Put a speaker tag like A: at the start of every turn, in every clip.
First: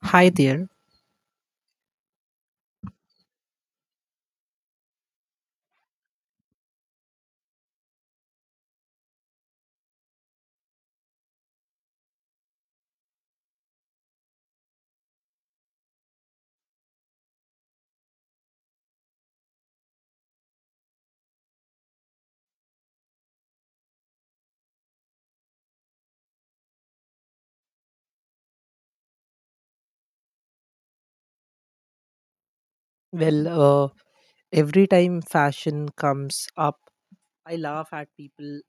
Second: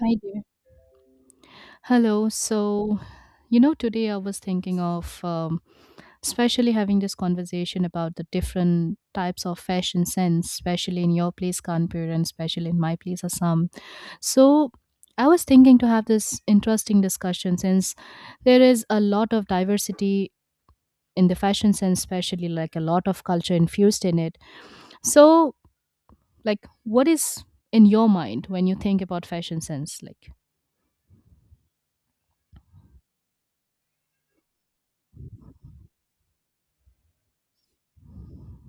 A: Hi
B: Hi
A: there.
B: there.
A: Hello. So today I was thinking of especially having this conversation about the different types of fashion sense, especially in your place, Kanpur, and especially in my place, Assam. So, I was thinking to have this interesting discussion since there is a lot of diversity in the fashion sense, especially like a lot of culture infused in it. So, like, what is in your mind when you think about fashion sense?
B: Well, uh, every time fashion comes up, I laugh at people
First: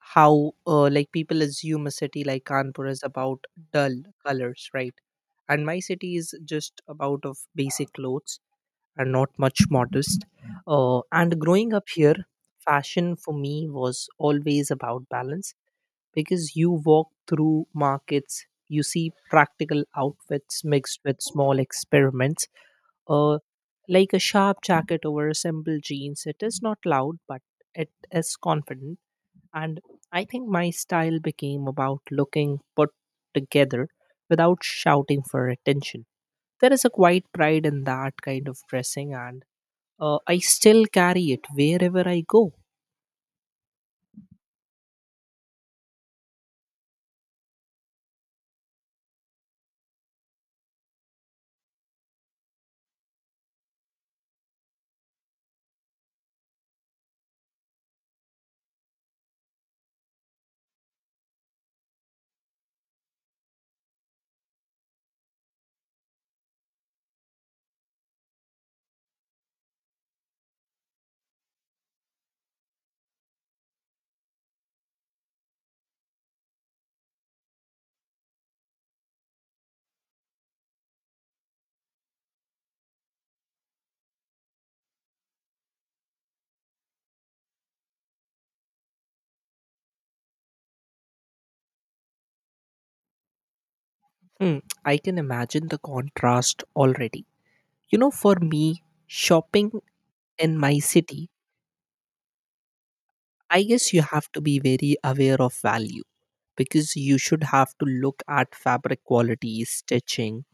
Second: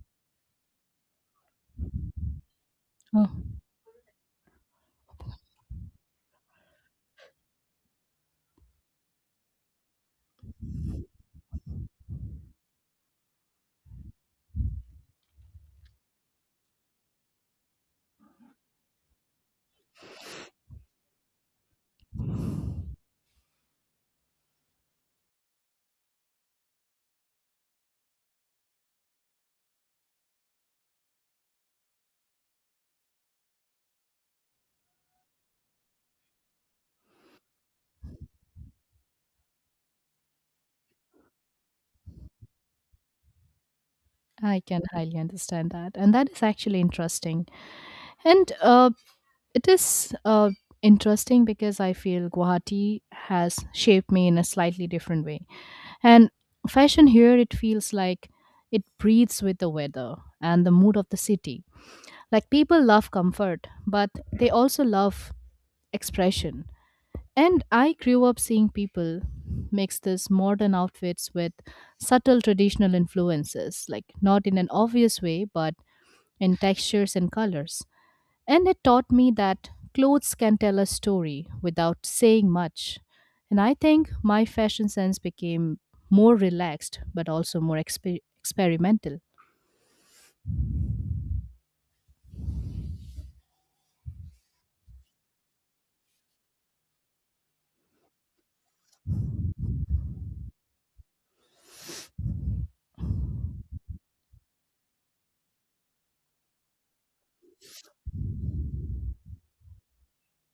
B: how like people assume a city like Kanpur is
A: Like,
B: about dull colors, right? And my city is just about of basic clothes and not much modest. And growing up here, fashion for me was always about balance because you walk through markets, you see practical outfits mixed with small experiments. Uh, like a sharp jacket over a simple jeans, it is not loud, but it is confident and I think my style became about looking put together without shouting for attention. There is a quiet pride in that kind of dressing, and I still carry it wherever I go.
A: I can highly understand that. And that is actually interesting. And it is interesting because I feel Guwahati has shaped me in a slightly different way. And fashion here, it feels like it breathes with the weather and the mood of the city. Like people love comfort, but they also love expression. And I grew up seeing people mix these modern outfits with subtle traditional influences, like not in an obvious way, but in textures and colors. And it taught me that clothes can tell a story without saying much. And I think my fashion sense became more relaxed but also more experimental.
B: Hmm, I can imagine the contrast already. You know, for me, shopping in my city, I guess you have to be very aware of value because you should have to look at fabric quality, stitching,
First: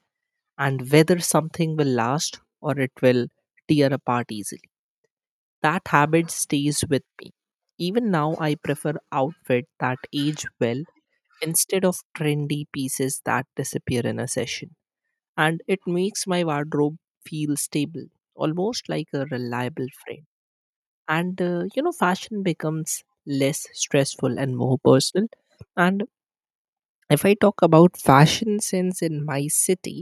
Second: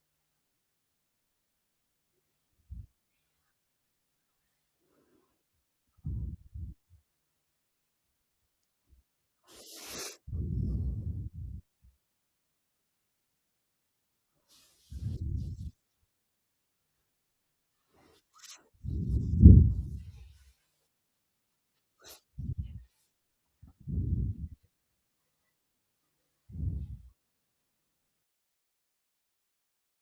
B: and whether something will last or it will tear apart easily. That habit stays with me. Even now, I prefer outfit that age well instead of trendy pieces that disappear in a session. And it makes my wardrobe feel stable, almost like a reliable friend. And fashion becomes less stressful and more personal. And if I talk about fashion sense in my city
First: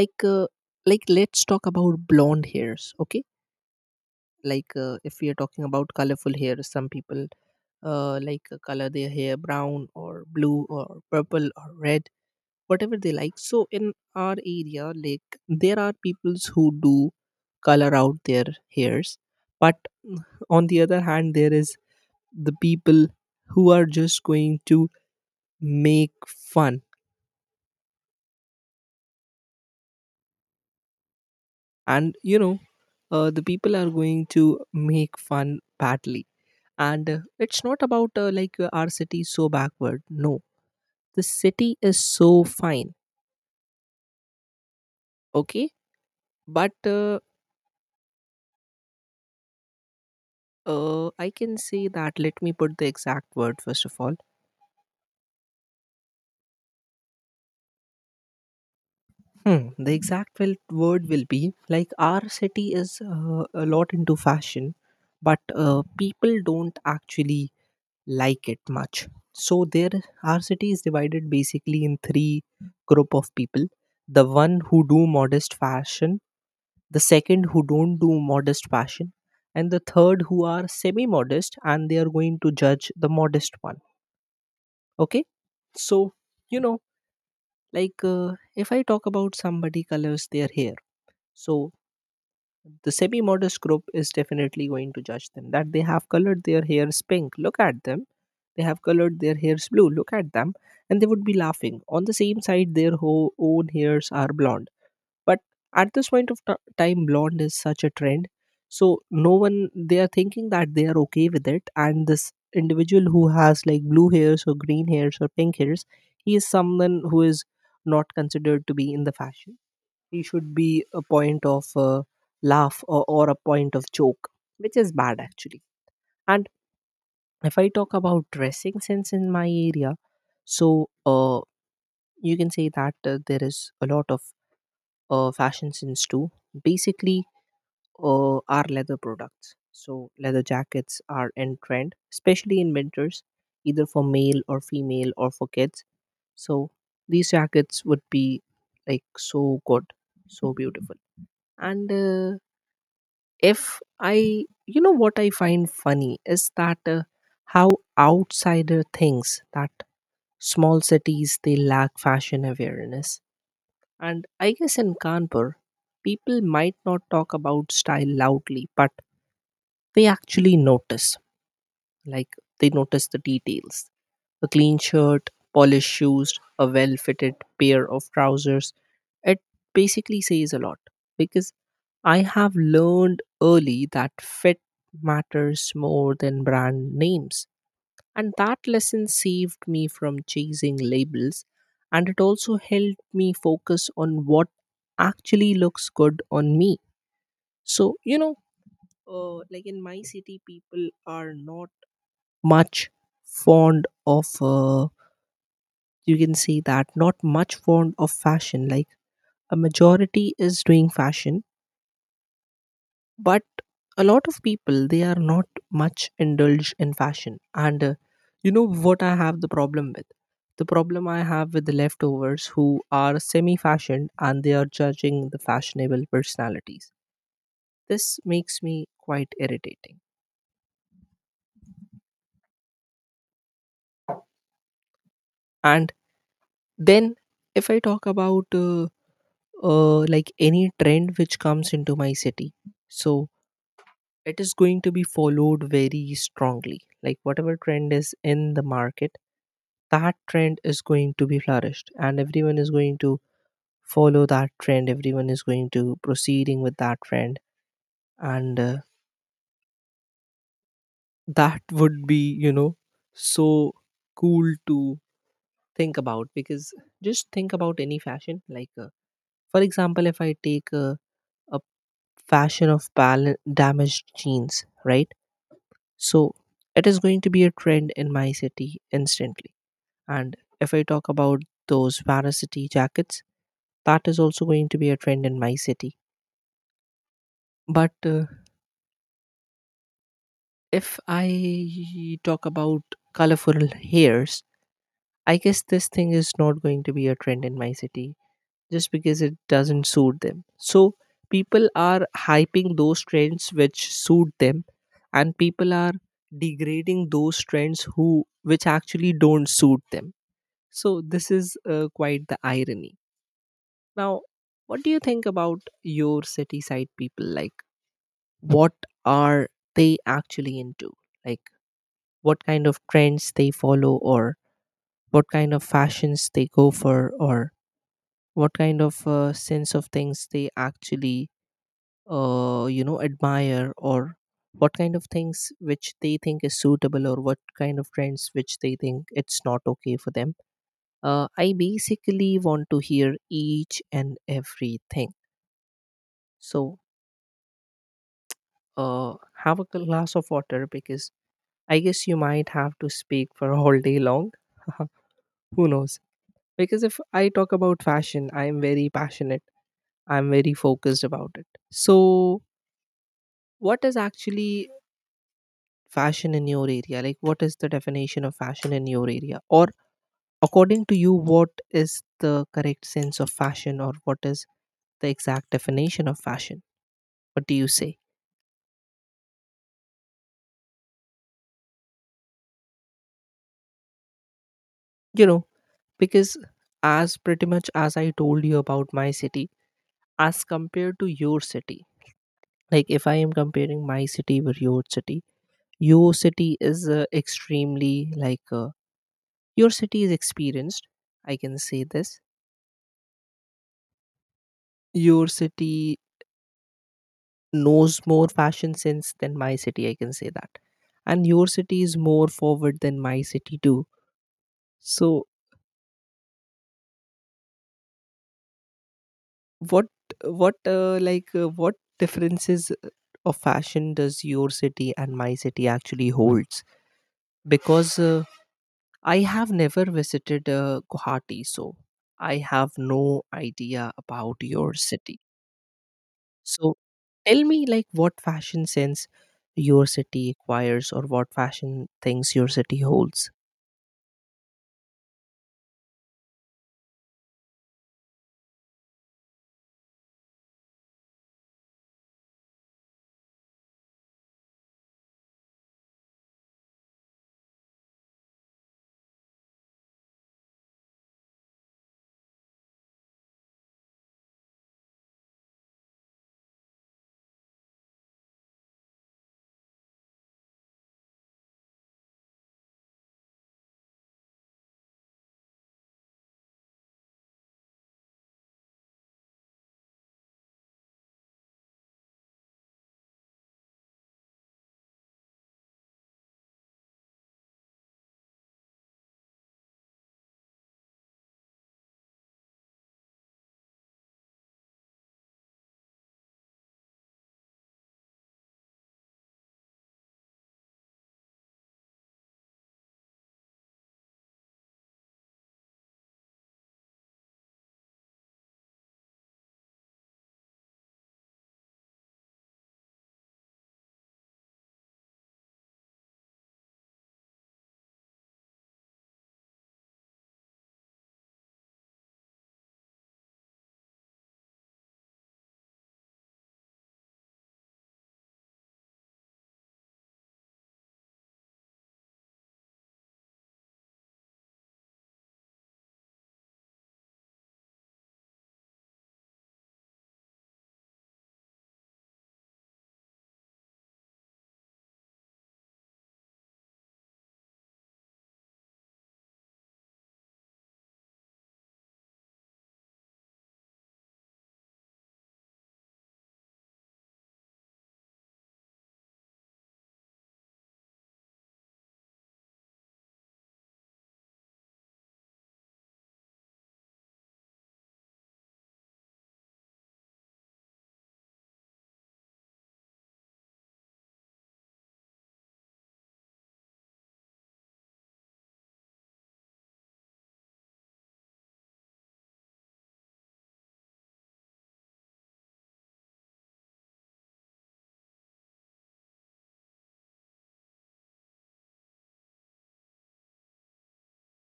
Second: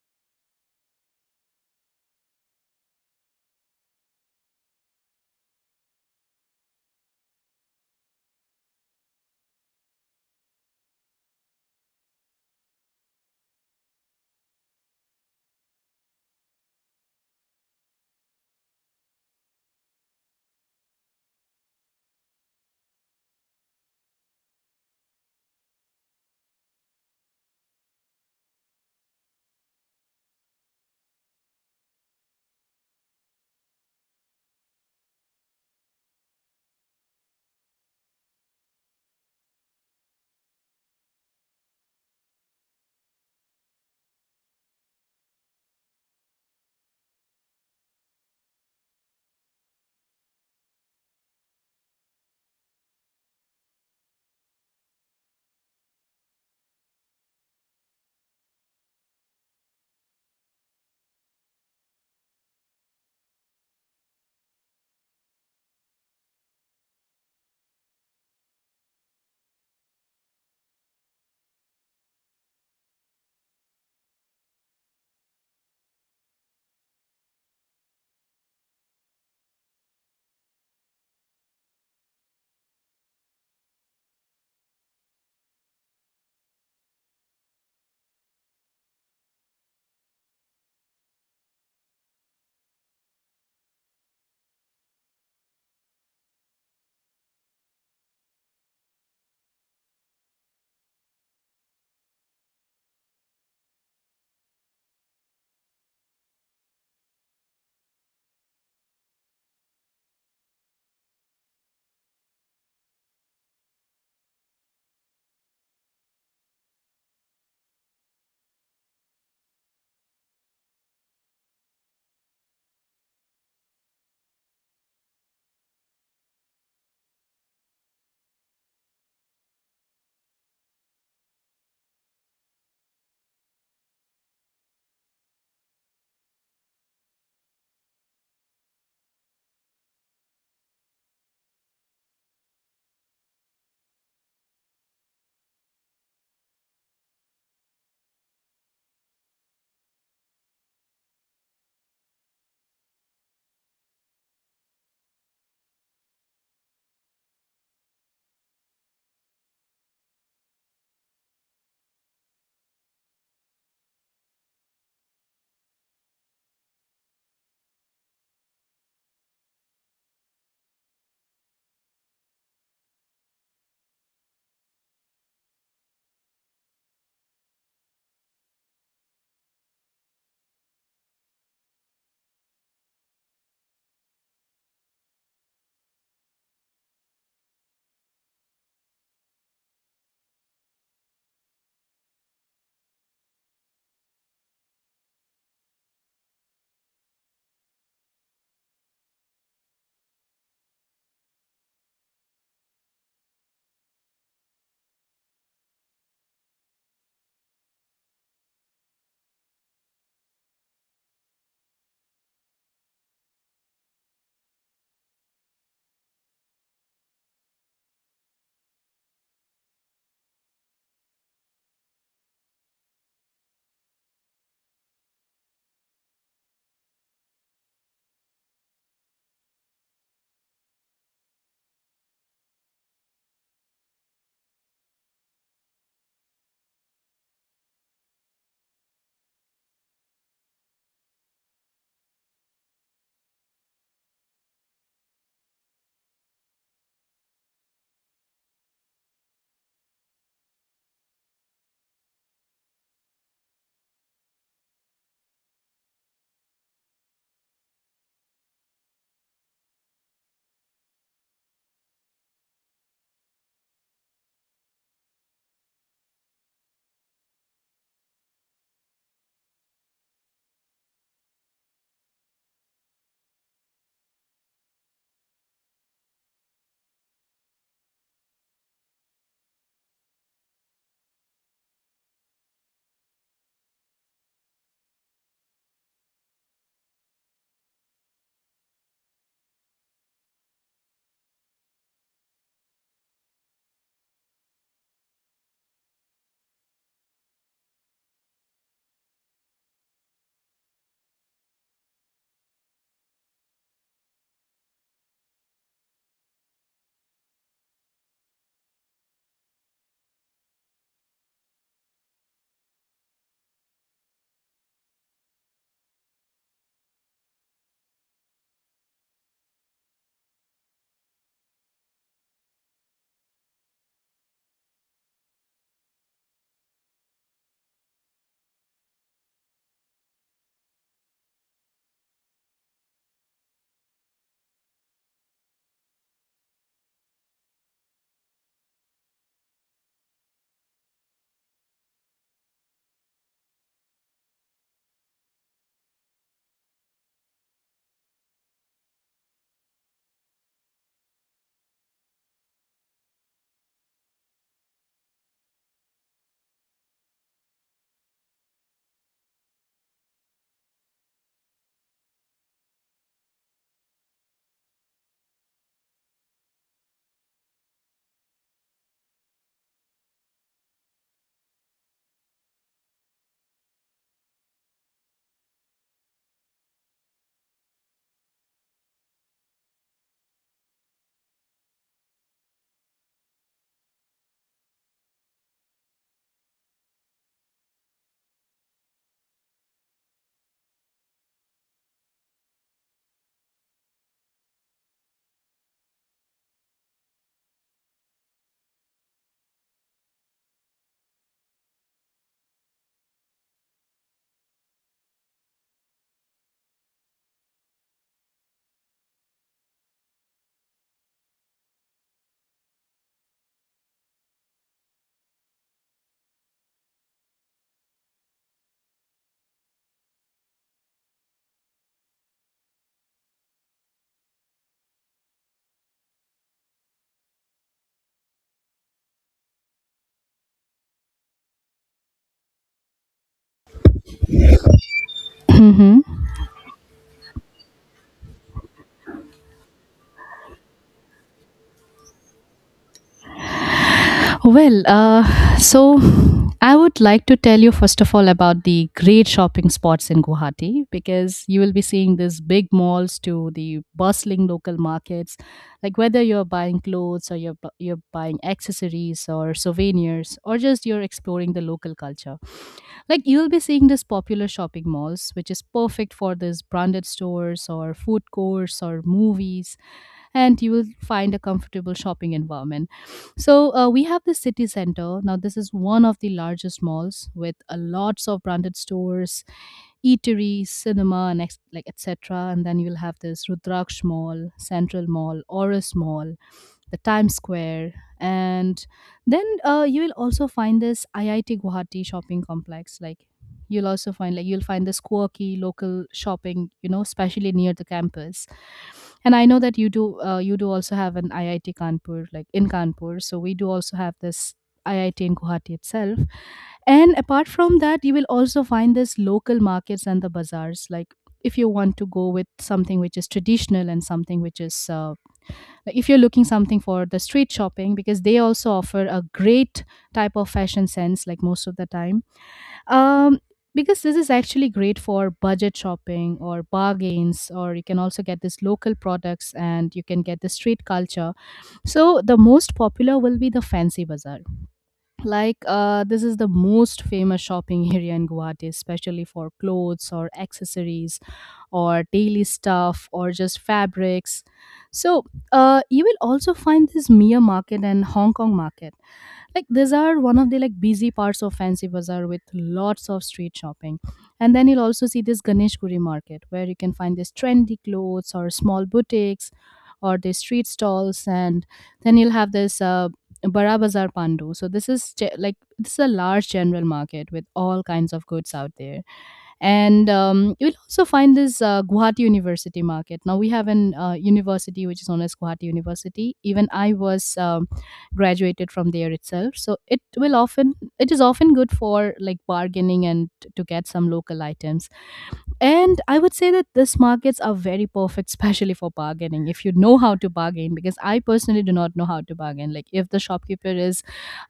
B: like uh, like let's talk about blonde hairs, okay, if we are talking about colorful hair, some people color their hair brown or blue or purple or red, whatever they like. So in our area, like there are peoples who do color out their hairs, but mm, on the other hand there is the people who are just going to make fun and the people are going to make fun badly. And it's not about our city is so backward. No, the city is so fine. Okay, but I can say that. Let me put the exact word first of all. Hmm, the exact word will be like our city is a lot into fashion, but people don't actually like it much. So there, our city is divided basically in three group of people: the one who do modest fashion, the second who don't do modest fashion, and the third who are semi-modest and they are going to judge the modest one. Okay, so you know, if I talk about somebody colors their hair, so the semi modest group is definitely going to judge them that they have colored their hairs pink, look at them, they have colored their hairs blue, look at them. And they would be laughing on the same side their own hairs are blonde, but at this point of time blonde is such a trend, so no one, they are thinking that they are okay with it, and this individual who has like blue hairs or green hairs or pink hairs, he is someone who is not considered to be in the fashion. He should be a point of laugh or a point of joke, which is bad actually. And if I talk about dressing sense in my area, so uh, you can say that there is a lot of fashion sense too. Basically are leather products, so leather jackets are in trend, especially in winters, either for male or female or for kids. So these jackets would be like so good, so beautiful. And if I you know what I find funny is that how outsider thinks that small cities they lack fashion awareness. And I guess in Kanpur, people might not talk about style loudly, but they actually notice, like they notice the details, a clean shirt, polished shoes, a well fitted pair of trousers. It basically says a lot because I have learned early that fit matters more than brand names. And that lesson saved me from chasing labels, and it also helped me focus on what actually looks good on me. So, you know, like in my city, people are not much fond of you can say that not much fond of fashion. Like a majority is doing fashion, but a lot of people they are not much indulged in fashion. And you know what, I have the problem with, the problem I have with the leftovers who are semi fashioned and they are judging the fashionable personalities, this makes me quite irritating. And then if I talk about like any trend which comes into my city. So it is going to be followed very strongly. Like whatever trend is in the market, that trend is going to be flourished, and everyone is going to follow that trend. Everyone is going to proceeding with that trend, and that would be, you know, so cool to think about because just think about any fashion. For example, if I take a fashion of damaged jeans, right? So it is going to be a trend in my city instantly. And if I talk about those varsity jackets, that is also going to be a trend in my city. But if I talk about colorful hairs, I guess this thing is not going to be a trend in my city just because it doesn't suit them. So people are hyping those trends which suit them, and people are degrading those trends who which actually don't suit them. So this is quite the irony. Now, what do you think about your city side people? Like, what are they actually into? Like, what kind of trends they follow, or what kind of fashions they go for, or what kind of sense of things they actually, you know, admire, or what kind of things which they think is suitable, or what kind of trends which they think it's not okay for them? I basically want to hear each and everything. So uh, have a glass of water because I guess you might have to speak for all day long. Who knows? Because if I talk about fashion, I am very passionate. I'm very focused about it. So, what is actually fashion in your area? Like, what is the definition of fashion in your area? Or, according to you, what is the correct sense of fashion, or what is the exact definition of fashion? What do you say? You know, because as pretty much as I told you about my city, as compared to your city, like if I am comparing my city with your city is extremely like your city is experienced. I can say this. Your city knows more fashion sense than my city. I can say that, and your city is more forward than my city too. So what what what differences of fashion does your city and my city actually holds because I have never visited Guwahati, so I have no idea about your city, so tell me like what fashion sense your city acquires or what fashion things your city holds.
A: So I would like to tell you first of all about the great shopping spots in Guwahati because you will be seeing these big malls to the bustling local markets. Like whether you're buying clothes or you're buying accessories or souvenirs or just you're exploring the local culture. Like you'll be seeing this popular shopping malls, which is perfect for these branded stores or food courts or movies, and you will find a comfortable shopping environment. We have the city center. Now this is one of the largest malls with a lots of branded stores, eateries, cinema, and etc. And then you'll have this Rudraksh Mall, Central Mall, Oris Mall, the Times Square, and then you will also find this IIT Guwahati shopping complex. Like you'll find this quirky local shopping, you know, especially near the campus. And I know that you do also have an IIT Kanpur, like in Kanpur. So we do also have this IIT in Guwahati itself. And apart from that, you will also find this local markets and the bazaars. Like if you want to go with something which is traditional and something which is if you're looking something for the street shopping because they also offer a great type of fashion sense, like most of the time, um because this is actually great for budget shopping or bargains, or you can also get this local products and you can get the street culture. So the most popular will be the fancy bazaar. This is the most famous shopping area in Guwahati, especially for clothes or accessories or daily stuff or just fabrics. So you will also find this Mia market and Hong Kong market. Like these are one of the like busy parts of Fancy Bazaar with lots of street shopping. And then you'll also see this Ganesh Guri market where you can find these trendy clothes or small boutiques or the street stalls, and then you'll have this Bara Bazaar Pandu. So this is this is a large general market with all kinds of goods out there. And you will also find this Guwahati University market. Now we have an university which is known as Guwahati University. Even I was graduated from there itself, so it is often good for like bargaining and to get some local items. And I would say that these markets are very perfect, especially for bargaining. If you know how to bargain, because I personally do not know how to bargain. Like if the shopkeeper is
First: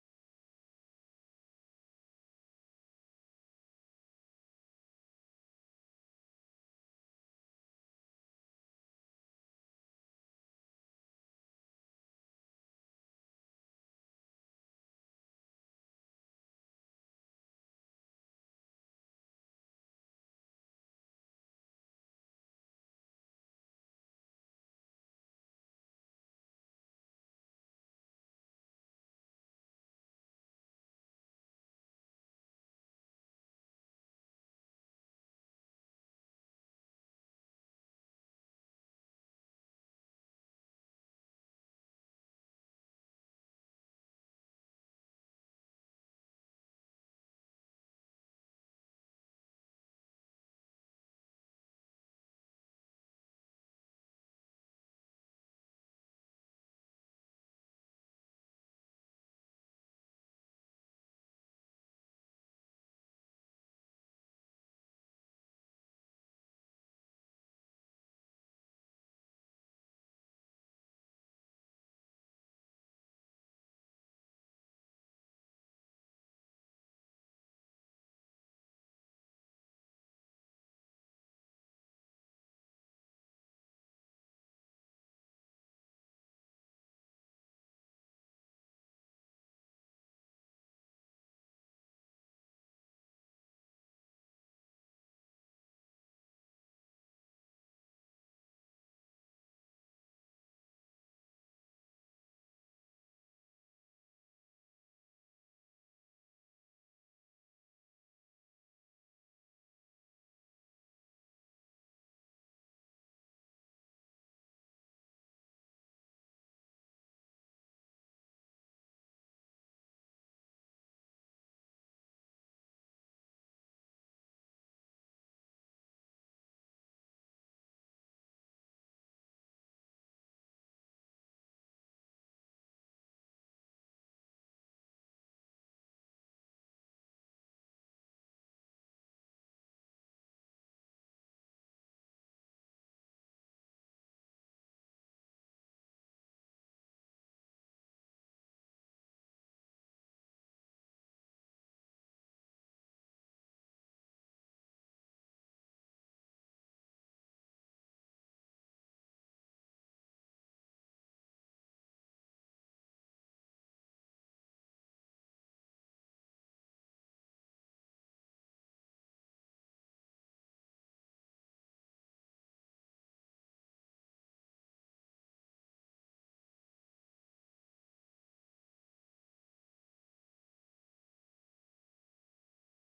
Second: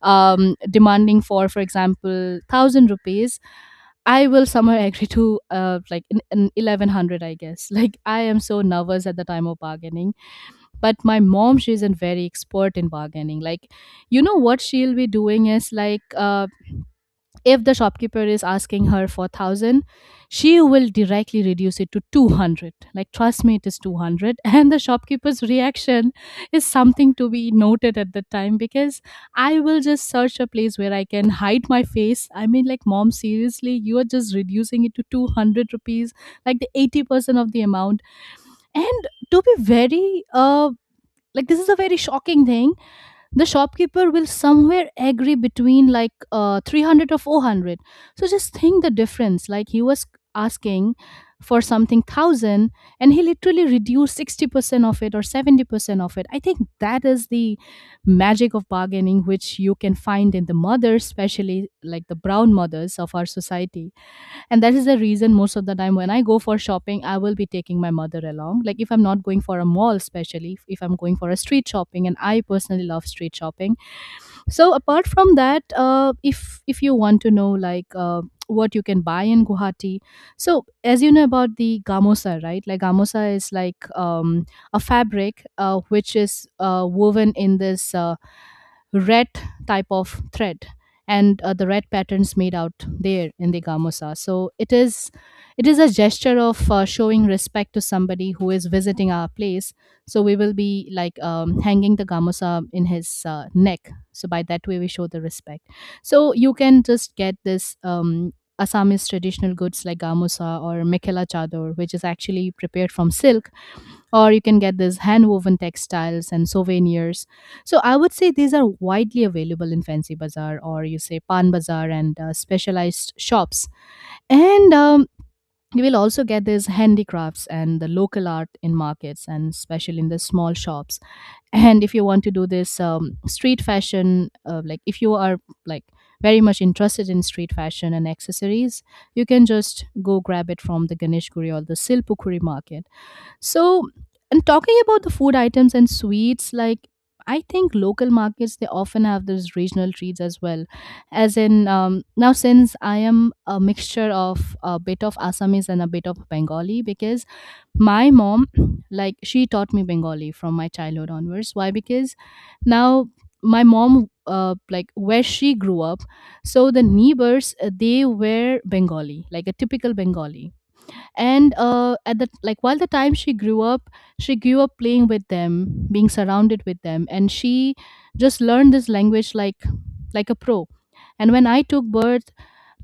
A: demanding for example, thousand rupees, I will somehow agree to an 1100, I guess. Like I am so nervous at the time of bargaining. But my mom, she's a very expert in bargaining. Like you know what she'll be doing is like. If the shopkeeper is asking her for 1000, she will directly reduce it to 200. Like trust me, it is 200 and the shopkeeper's reaction is something to be noted at the time, because I will just search a place where I can hide my face. I mean, like, mom seriously, you are just reducing it to 200 rupees, like the 80% of the amount. And to be very like this is a very shocking thing, the shopkeeper will somewhere agree between 300 or 400. So just think the difference. Like he was asking for something thousand and he literally reduced 60% of it or 70% of it. I think that is the magic of bargaining, which you can find in the mothers, especially like the brown mothers of our society. And that is the reason most of the time when I go for shopping I will be taking my mother along, like if I'm not going for a mall, especially if I'm going for a street shopping, and I personally love street shopping. So apart from that, if you want to know like what you can buy in Guwahati, so as you know about the gamosa, right? Like gamosa is like, a fabric which is woven in this red type of thread, and the red patterns made out there in the gamusa. So it is a gesture of showing respect to somebody who is visiting our place. So we will be like hanging the gamusa in his neck. So by that way we show the respect. So you can just get this Assamese traditional goods like gamusa or mekela chador, which is actually prepared from silk, or you can get these hand-woven textiles and souvenirs. So I would say these are widely available in Fancy Bazaar or you say Pan Bazaar and specialized shops. And you will also get these handicrafts and the local art in markets and especially in the small shops. And if you want to do this street fashion, like if you are like very much interested in street fashion and accessories, you can just go grab it from the Ganesh Guri or the Silpukuri market. So, and talking about the food items and sweets, like I think local markets they often have those regional treats as well. As in now, since I am a mixture of a bit of Assamese and a bit of Bengali, because my mom, like she taught me Bengali from my childhood onwards. Why? Because now my mom, like where she grew up, so the neighbors they were Bengali, like a typical Bengali, and at the like while the time she grew up, she grew up playing with them, being surrounded with them, and she just learned this language like a pro. And when I took birth,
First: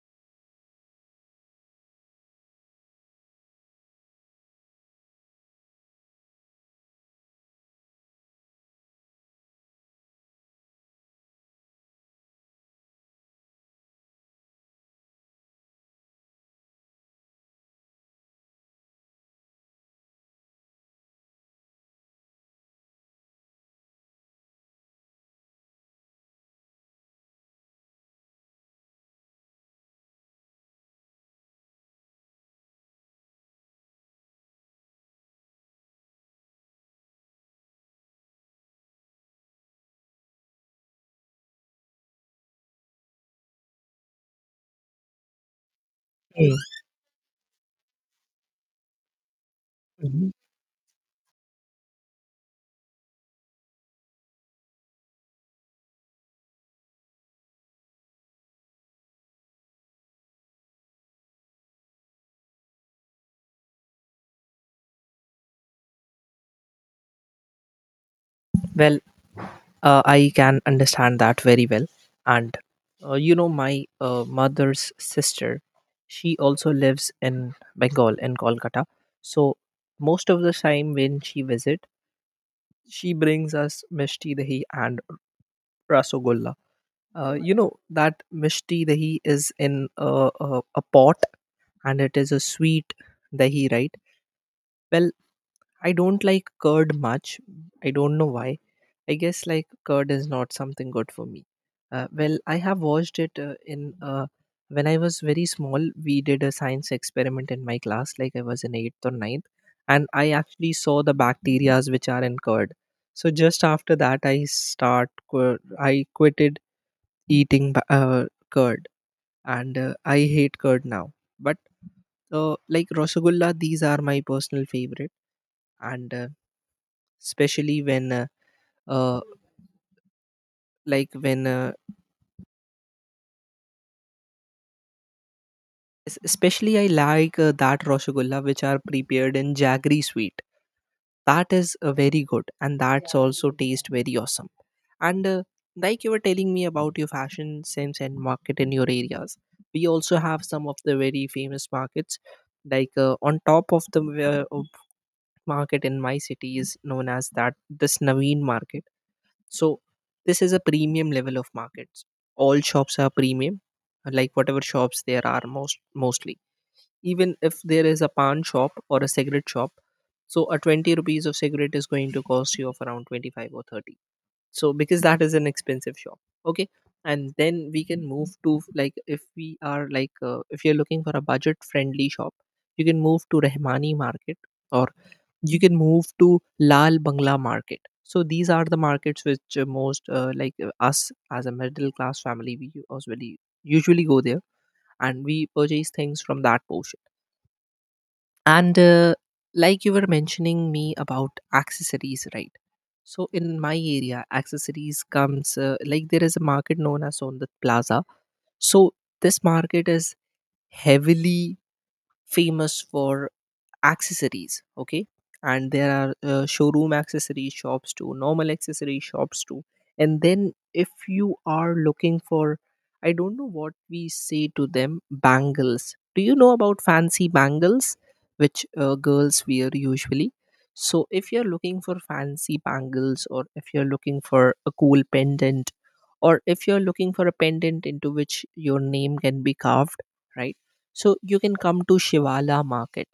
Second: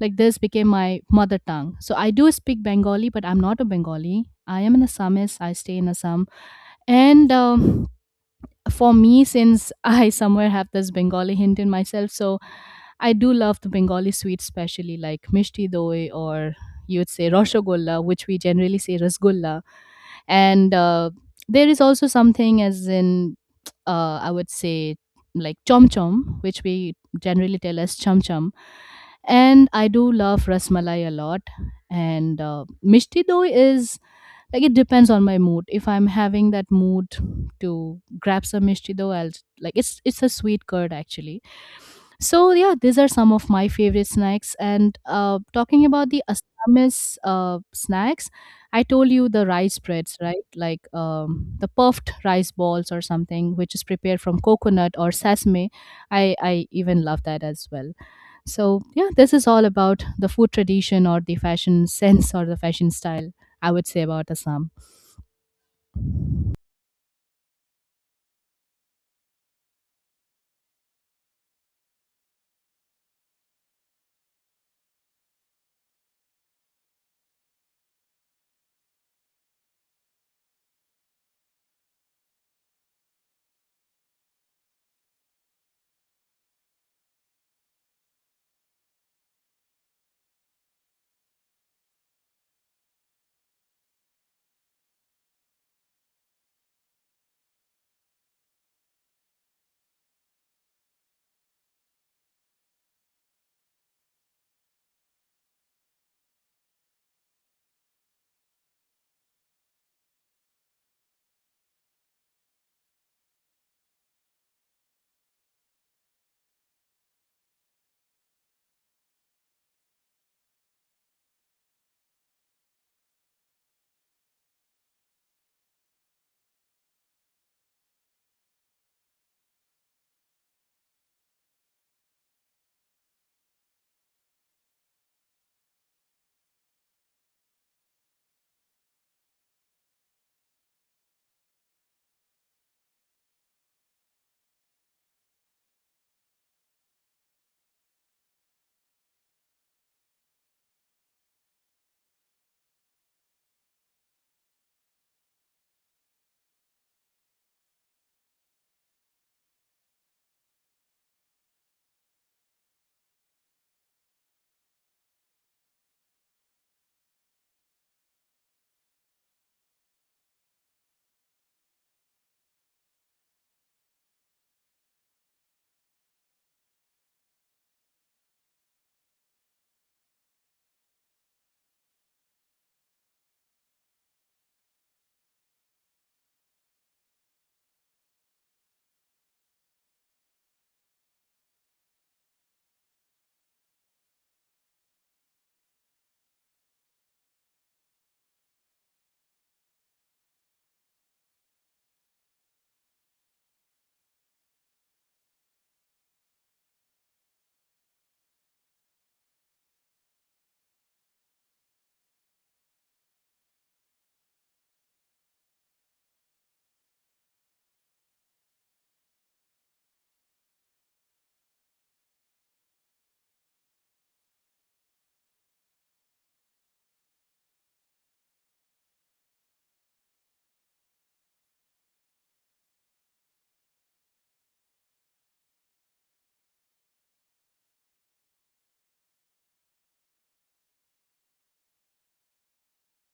A: like this became my mother tongue, so I do speak Bengali, but I'm not a Bengali. I am an Assamese, I stay in Assam. And for me, since I somewhere have this Bengali hint in myself, so I do love the Bengali sweets, especially like mishti doi, or you'd say roshogolla, which we generally say rasgulla. And there is also something as in, I would say, like chom chom, which we generally tell as chum chum. And I do love rasmalai a lot. And mishti doi is like it depends on my mood. If I'm having that mood to grab some mishti though, I'll like it's a sweet curd actually. So yeah, these are some of my favorite snacks. And uh, talking about the
B: Mm,
A: Assamese snacks, I told you the rice breads,
B: mhm.
A: right? Like the puffed rice balls or something which is prepared from coconut or sesame, I even love that as well. So yeah, this is all about the food tradition or the fashion sense or the fashion style I would say about Assam.
B: Well, I can understand that very well. And you know, my mother's sister, she also lives in Bengal in Kolkata. So most of the time when she visit, she brings us mishti dahi and rasogolla. You know that mishti dahi is in a, a pot and it is a sweet dahi, right? Well, I don't like curd much, I don't know why. I guess like curd is not something good for me. Well, I have watched it in when I was very small. We did a science experiment in my class, like I was in eighth or ninth, and I actually saw the bacterias which are in curd. So just after that, I I quitted eating curd, and I hate curd now. But like rasagulla, these are my personal favorite. And especially when uh, like when Es- Especially, I like that Rasgulla which are prepared in jaggery sweet. That is very good, and that's also taste very awesome. And like you were telling me about your fashion sense and market in your areas, we also have some of the very famous markets. Like on top of the of market in my city is known as that this Naveen market. So this is a premium level of markets. All shops are premium, like whatever shops there are mostly even if there is a pan shop or a cigarette shop. So a 20 rupees of cigarette is going to cost you of around 25 or 30, so because that is an expensive shop. Okay, and then we can move to like if we are like if you're looking for a budget friendly shop, you can move to Rahmani market, or you can move to Lal Bangla market. So these are the markets which most like us as a middle class family we usually go there and we purchase things from that portion. And Like you were mentioning me about accessories, right? So in my area, accessories comes like there is a market known as On the Plaza. So this market is heavily famous for accessories. Okay, and there are showroom accessory shops too, normal accessory shops too. And then if you are looking for, I don't know what we say to them, bangles, do you know about fancy bangles, which girls wear usually? So if you're looking for fancy bangles, or if you're looking for a cool pendant, or if you're looking for a pendant into which your name can be carved, right, so you can come to Shivala market.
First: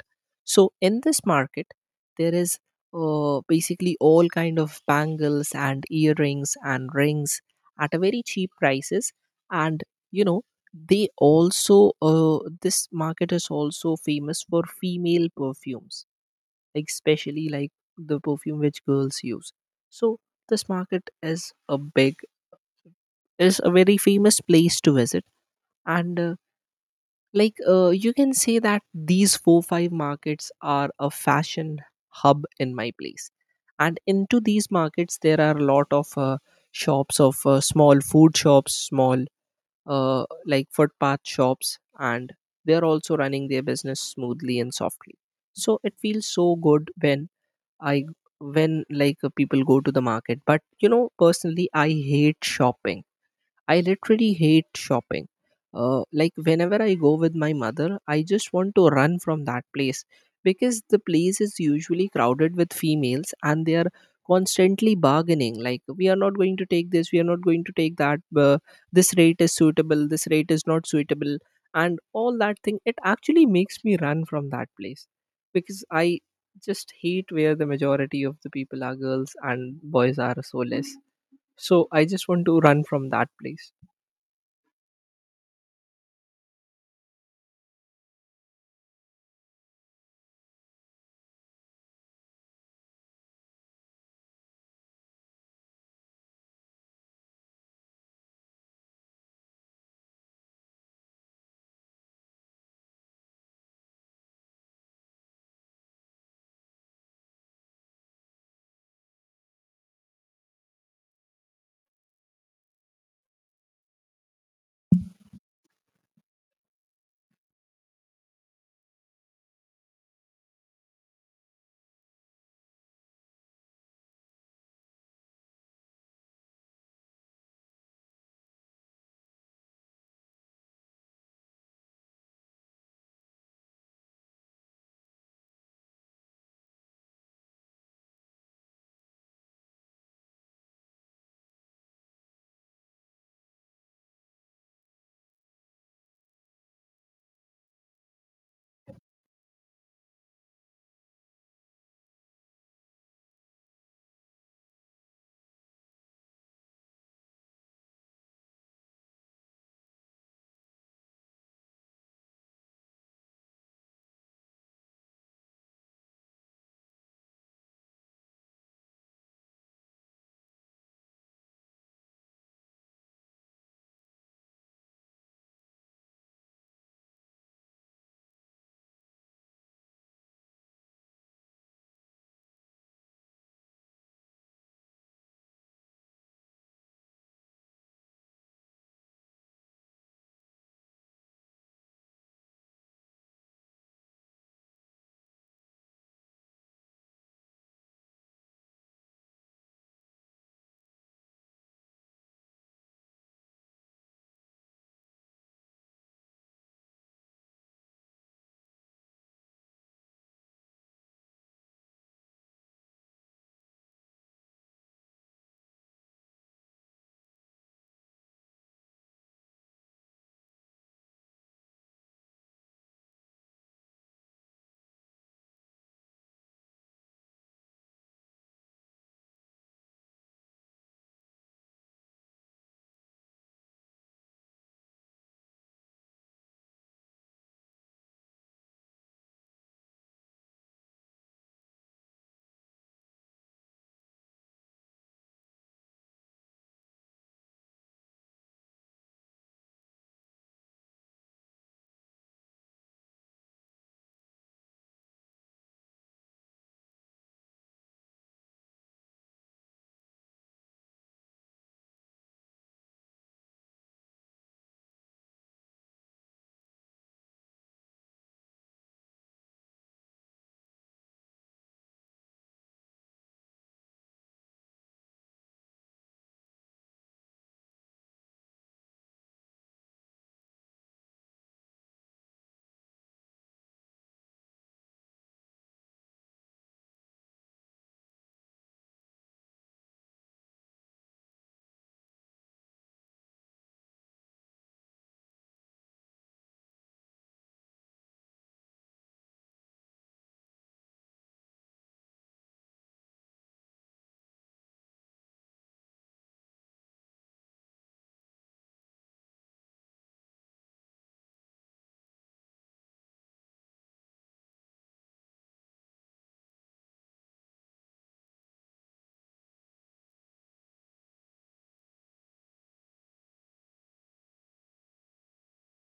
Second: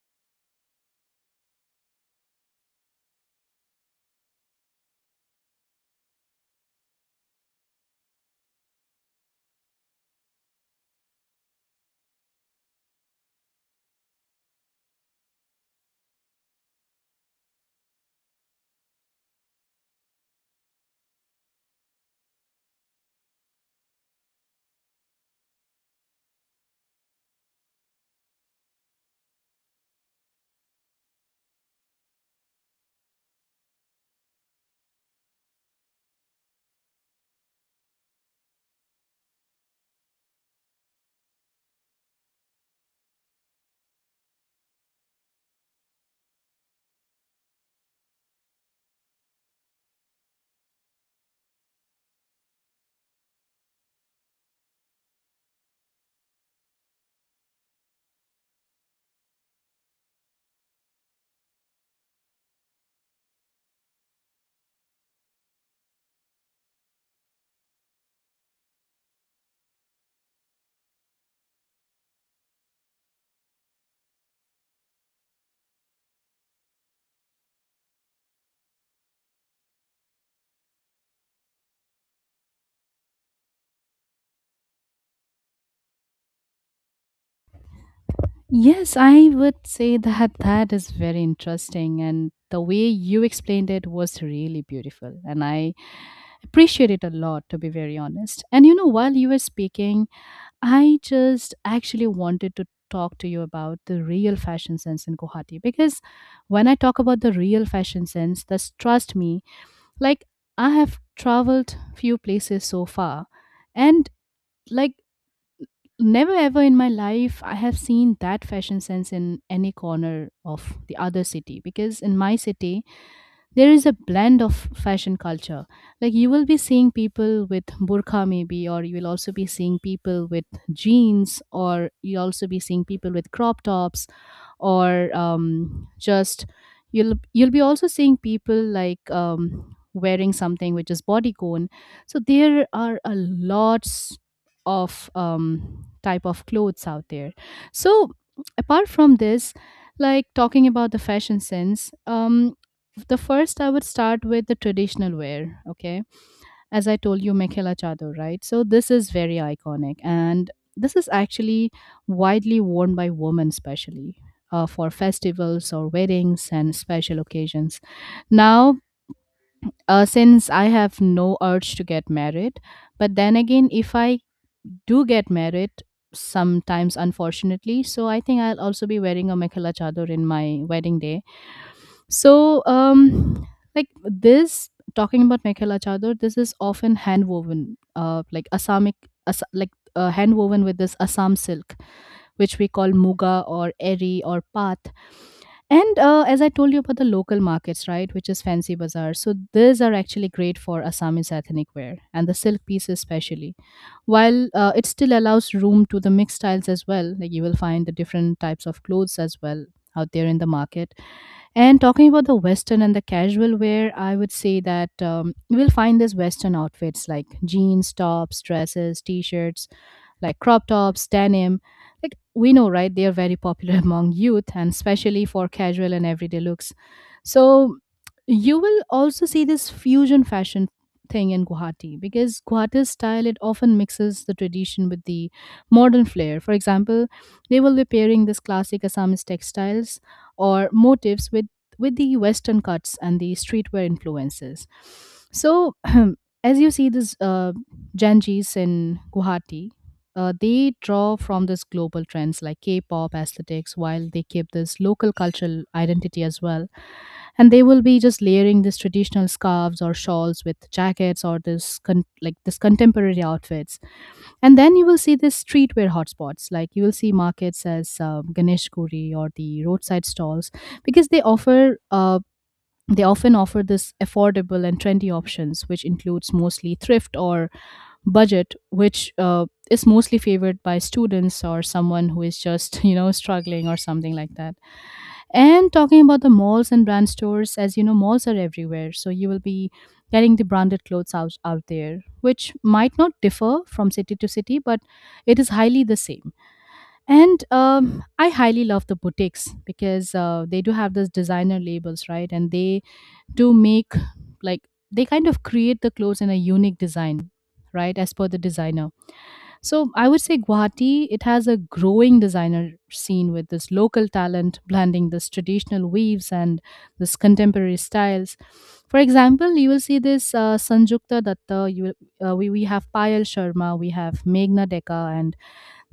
B: So in this market there is basically all kind of bangles and earrings and rings at a very cheap prices. And, you know, they also, this market is also famous for female perfumes, like especially like the perfume which girls use. So this market is a big, is a very famous place to visit. And Like you can say that these 4-5 markets are a fashion hub in my place. And into these markets there are a lot of shops of small food shops, small like footpath shops, and they are also running their business smoothly and softly. So it feels so good when I, when like people go to the market. But you know personally I hate shopping. I literally hate shopping. Like whenever I go with my mother, I just want to run from that place because the place is usually crowded with females and they are constantly bargaining. Like, we are not going to take this, we are not going to take that. This rate is suitable, this rate is not suitable, and all that thing. It actually makes me run from that place because I just hate where the majority of the people are girls and boys are so less. So I just want to run from that place.
A: Yes, I would say that that is very interesting, and the way you explained it was really beautiful, and I appreciate it a lot, to be very honest. And you know, while you were speaking, I just actually wanted to talk to you about the real fashion sense in Guwahati, because when I talk about the real fashion sense, that's trust me, like I have traveled few places so far, and like never ever in my life I have seen that fashion sense in any corner of the other city, because in my city there is a blend of fashion culture. Like you will be seeing people with burqa maybe, or you will also be seeing people with jeans, or you'll also be seeing people with crop tops or just you'll be also seeing people like wearing something which is body cone. So there are a lots of type of clothes out there. So apart from this, like talking about the fashion sense, the first I would start with the traditional wear. Okay, as I told you, Mekhela Chador, right? So this is very iconic, and this is actually widely worn by women, especially for festivals or weddings and special occasions. Now, since I have no urge to get married, but then again, if I do get married, sometimes unfortunately, so I think I'll also be wearing a Mekhela Chador in my wedding day. So, like this, talking about Mekhela Chador, this is often hand woven, like Assamic, Assa like hand woven with this Assam silk, which we call Muga or Eri or Path. And as I told you about the local markets, right, which is fancy bazaar. So, these are actually great for Assamese ethnic wear and the silk pieces, especially. While it still allows room to the mixed styles as well, like you will find the different types of clothes as well out there in the market. And talking about the Western and the casual wear, I would say that you will find these Western outfits like jeans, tops, dresses, t shirts, like crop tops, denim. Like we know, right? They are very popular among youth and especially for casual and everyday looks. So you will also see this fusion fashion thing in Guwahati because Guwahati's style, it often mixes the tradition with the modern flair. For example, they will be pairing this classic Assamese textiles or motifs with the western cuts and the streetwear influences. So as you see this janjis in Guwahati, they draw from this global trends like K-pop aesthetics while they keep this local cultural identity as well, and they will be just layering these traditional scarves or shawls with jackets or like this contemporary outfits. And then you will see these streetwear hotspots, like you will see markets as Ganesh Kuri or the roadside stalls, because they often offer this affordable and trendy options, which includes mostly thrift or budget, which is mostly favored by students or someone who is just, struggling or something like that. And talking about the malls and brand stores, as you know, malls are everywhere. So you will be getting the branded clothes out there, which might not differ from city to city, but it is highly the same. And I highly love the boutiques because they do have those designer labels, right? And they to make like they kind of create the clothes in a unique design, right, as per the designer. So I would say Guwahati, it has a growing designer scene with this local talent blending this traditional weaves and this contemporary styles. For example, you will see this Sanjukta Datta, we have Payal Sharma, we have Meghna Deka, and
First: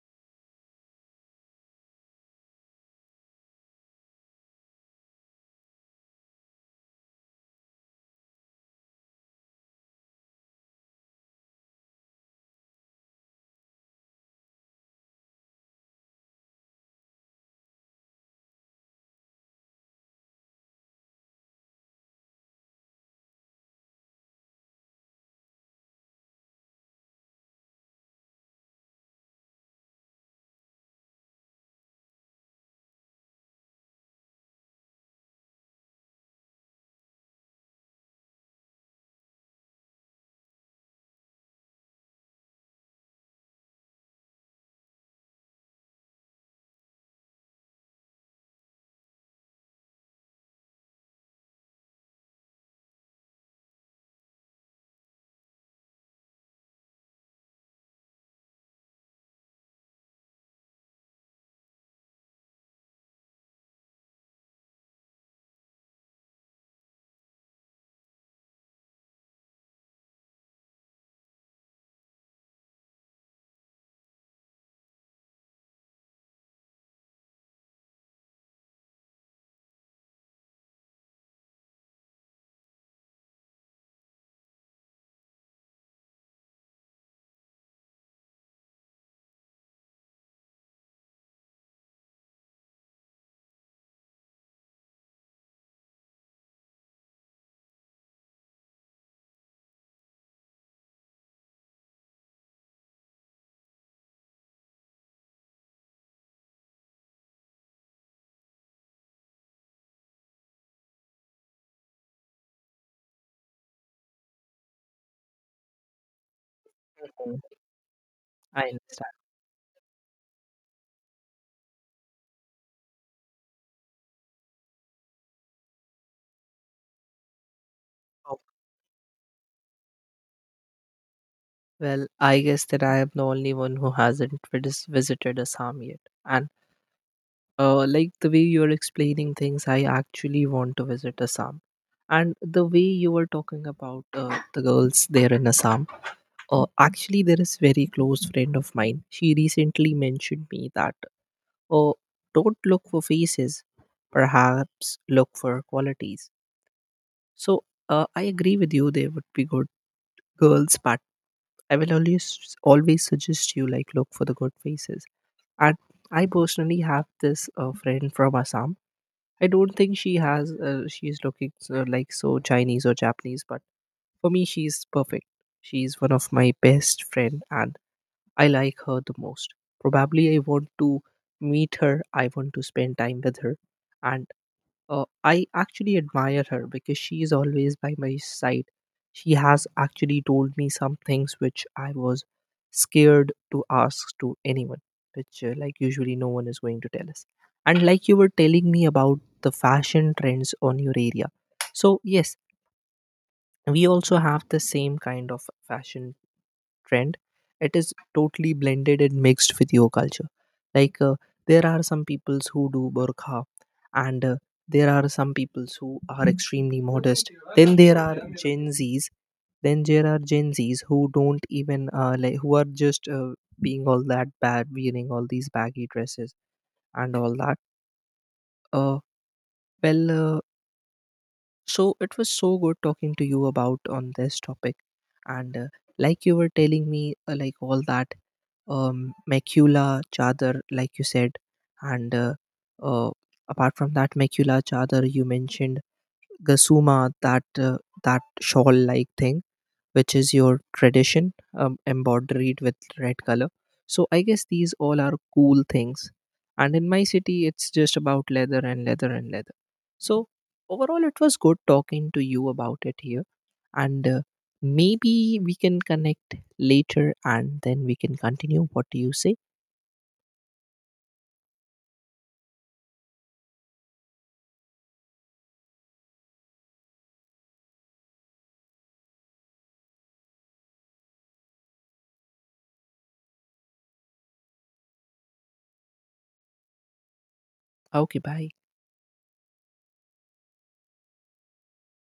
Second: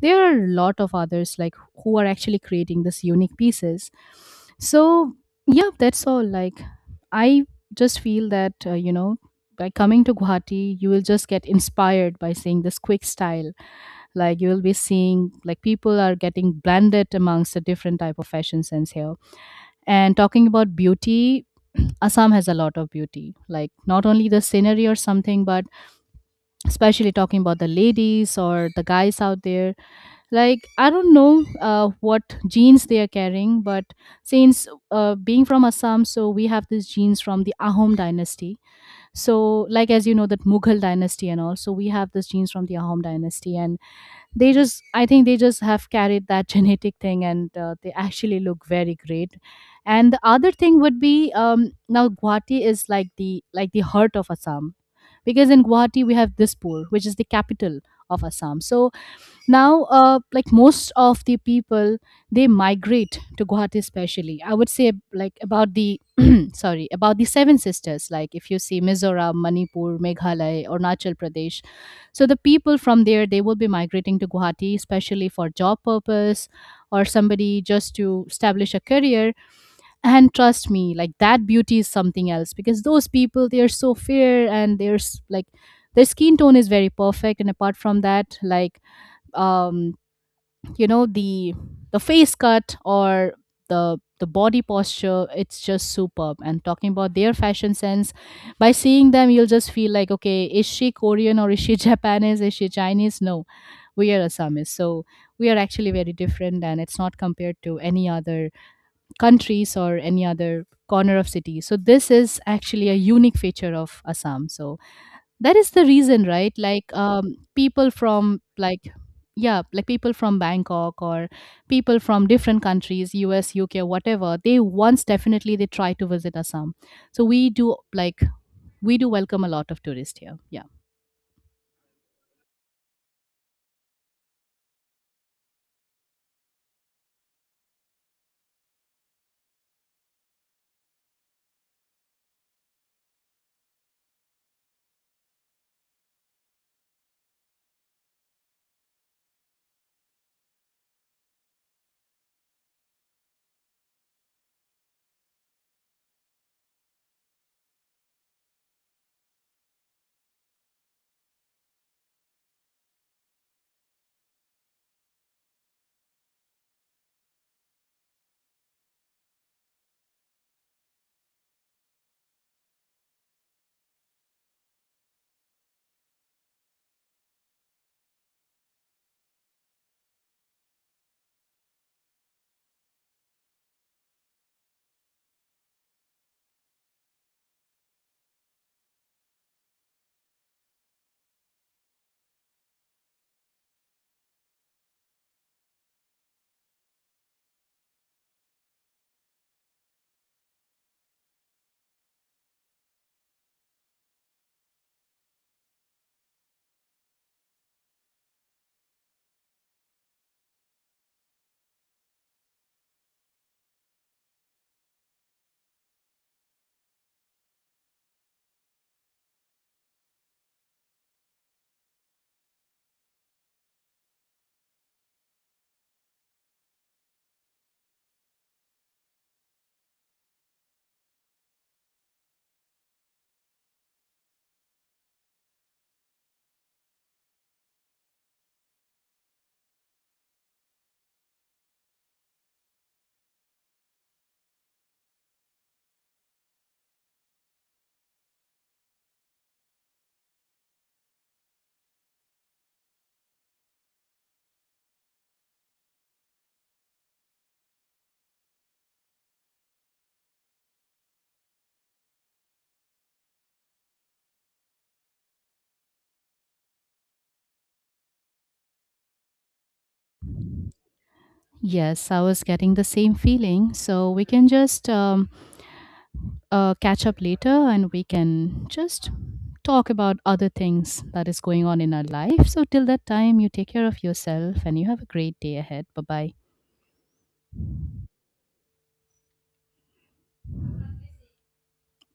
A: there are a lot of others like who are actually creating this unique pieces. So yeah, that's all. Like I just feel that you know, by coming to Guwahati you will just get inspired by seeing this quick style. Like you will be seeing like people are getting blended amongst the different type of fashion sense here. And talking about beauty, Assam has a lot of beauty, like not only the scenery or something, but especially talking about the ladies or the guys out there. Like I don't know what genes they are carrying, but since being from Assam, so we have these genes from the Ahom dynasty. So like as you know that Mughal dynasty and all, so we have these genes from the Ahom dynasty, and they just, I think they just have carried that genetic thing, and they actually look very great. And the other thing would be, now Guwahati is like the heart of Assam, because in Guwahati we have Dispur, which is the capital of Assam. So now, like most of the people, they migrate to Guwahati, especially I would say like about the sorry, about the seven sisters, like if you see Mizoram, Manipur, Meghalaya or Arunachal Pradesh. So the people from there, they will be migrating to Guwahati especially for job purpose, or somebody just to establish a career. And trust me, like that beauty is something else, because those people, they are so fair, and like their skin tone is very perfect. And apart from that, like um you know, the face cut or the body posture, it's just superb. And talking about their fashion sense, by seeing them you'll just feel like, okay, is she Korean or is she Japanese, is she Chinese? No, we are Assamese. So we are actually very different, and it's not compared to any other countries or any other corner of city. So this is actually a unique feature of Assam. So that is the reason, right, like
B: Mm,
A: people from
B: I
A: like
B: understand.
A: yeah, like people from Bangkok or people from different countries, US, UK, whatever, they once definitely they try to visit Assam. So we do like
B: Oh,
A: we do welcome a lot of tourists here, yeah.
B: well, I guess that I am the only one who hasn't visited Assam yet. And like the way you're explaining things, I actually want to visit Assam. And the way you were talking about the girls there in Assam, actually, there is very close friend of mine. She recently mentioned me that, oh, don't look for faces, perhaps look for qualities. So I agree with you. They would be good girls, but I will always suggest you like look for the good faces. And I personally have this friend from Assam. I don't think she has she's looking so, like so Chinese or Japanese, but for me she's perfect. She's one of my best friend, and I like her the most. Probably I want to meet her. I want to spend time with her, and I actually admire her because she is always by my side. She has actually told me some things which I was scared to ask to anyone, which like usually no one is going to tell us. And like you were telling me about the fashion trends on your area, so yes, we also have the same kind of fashion trend. It is totally blended and mixed with your culture. Like there are some peoples who do burqa, and there are some peoples who are extremely modest. Then there are gen z's, then there are gen z's who don't even like who are just being all that bad, wearing all these baggy dresses and all that. uh, well uh, So it was so good talking to you about on this topic, and like you were telling me, like all that, macula chadar, like you said, and uh, apart from that macula chadar, you mentioned gasuma, that that shawl like thing which is your tradition, embroidered with red color. So I guess these all are cool things, and in my city it's just about leather and leather and leather. So overall it was good talking to you about it here, and maybe we can connect later and then we can continue. What do you say?
A: Yes, I was getting the same feeling, so we can just catch up later, and we can just talk about other things that is going on in our life. So, till that time, you take care of yourself and you have a great day ahead. Bye bye.
B: Okay, bye.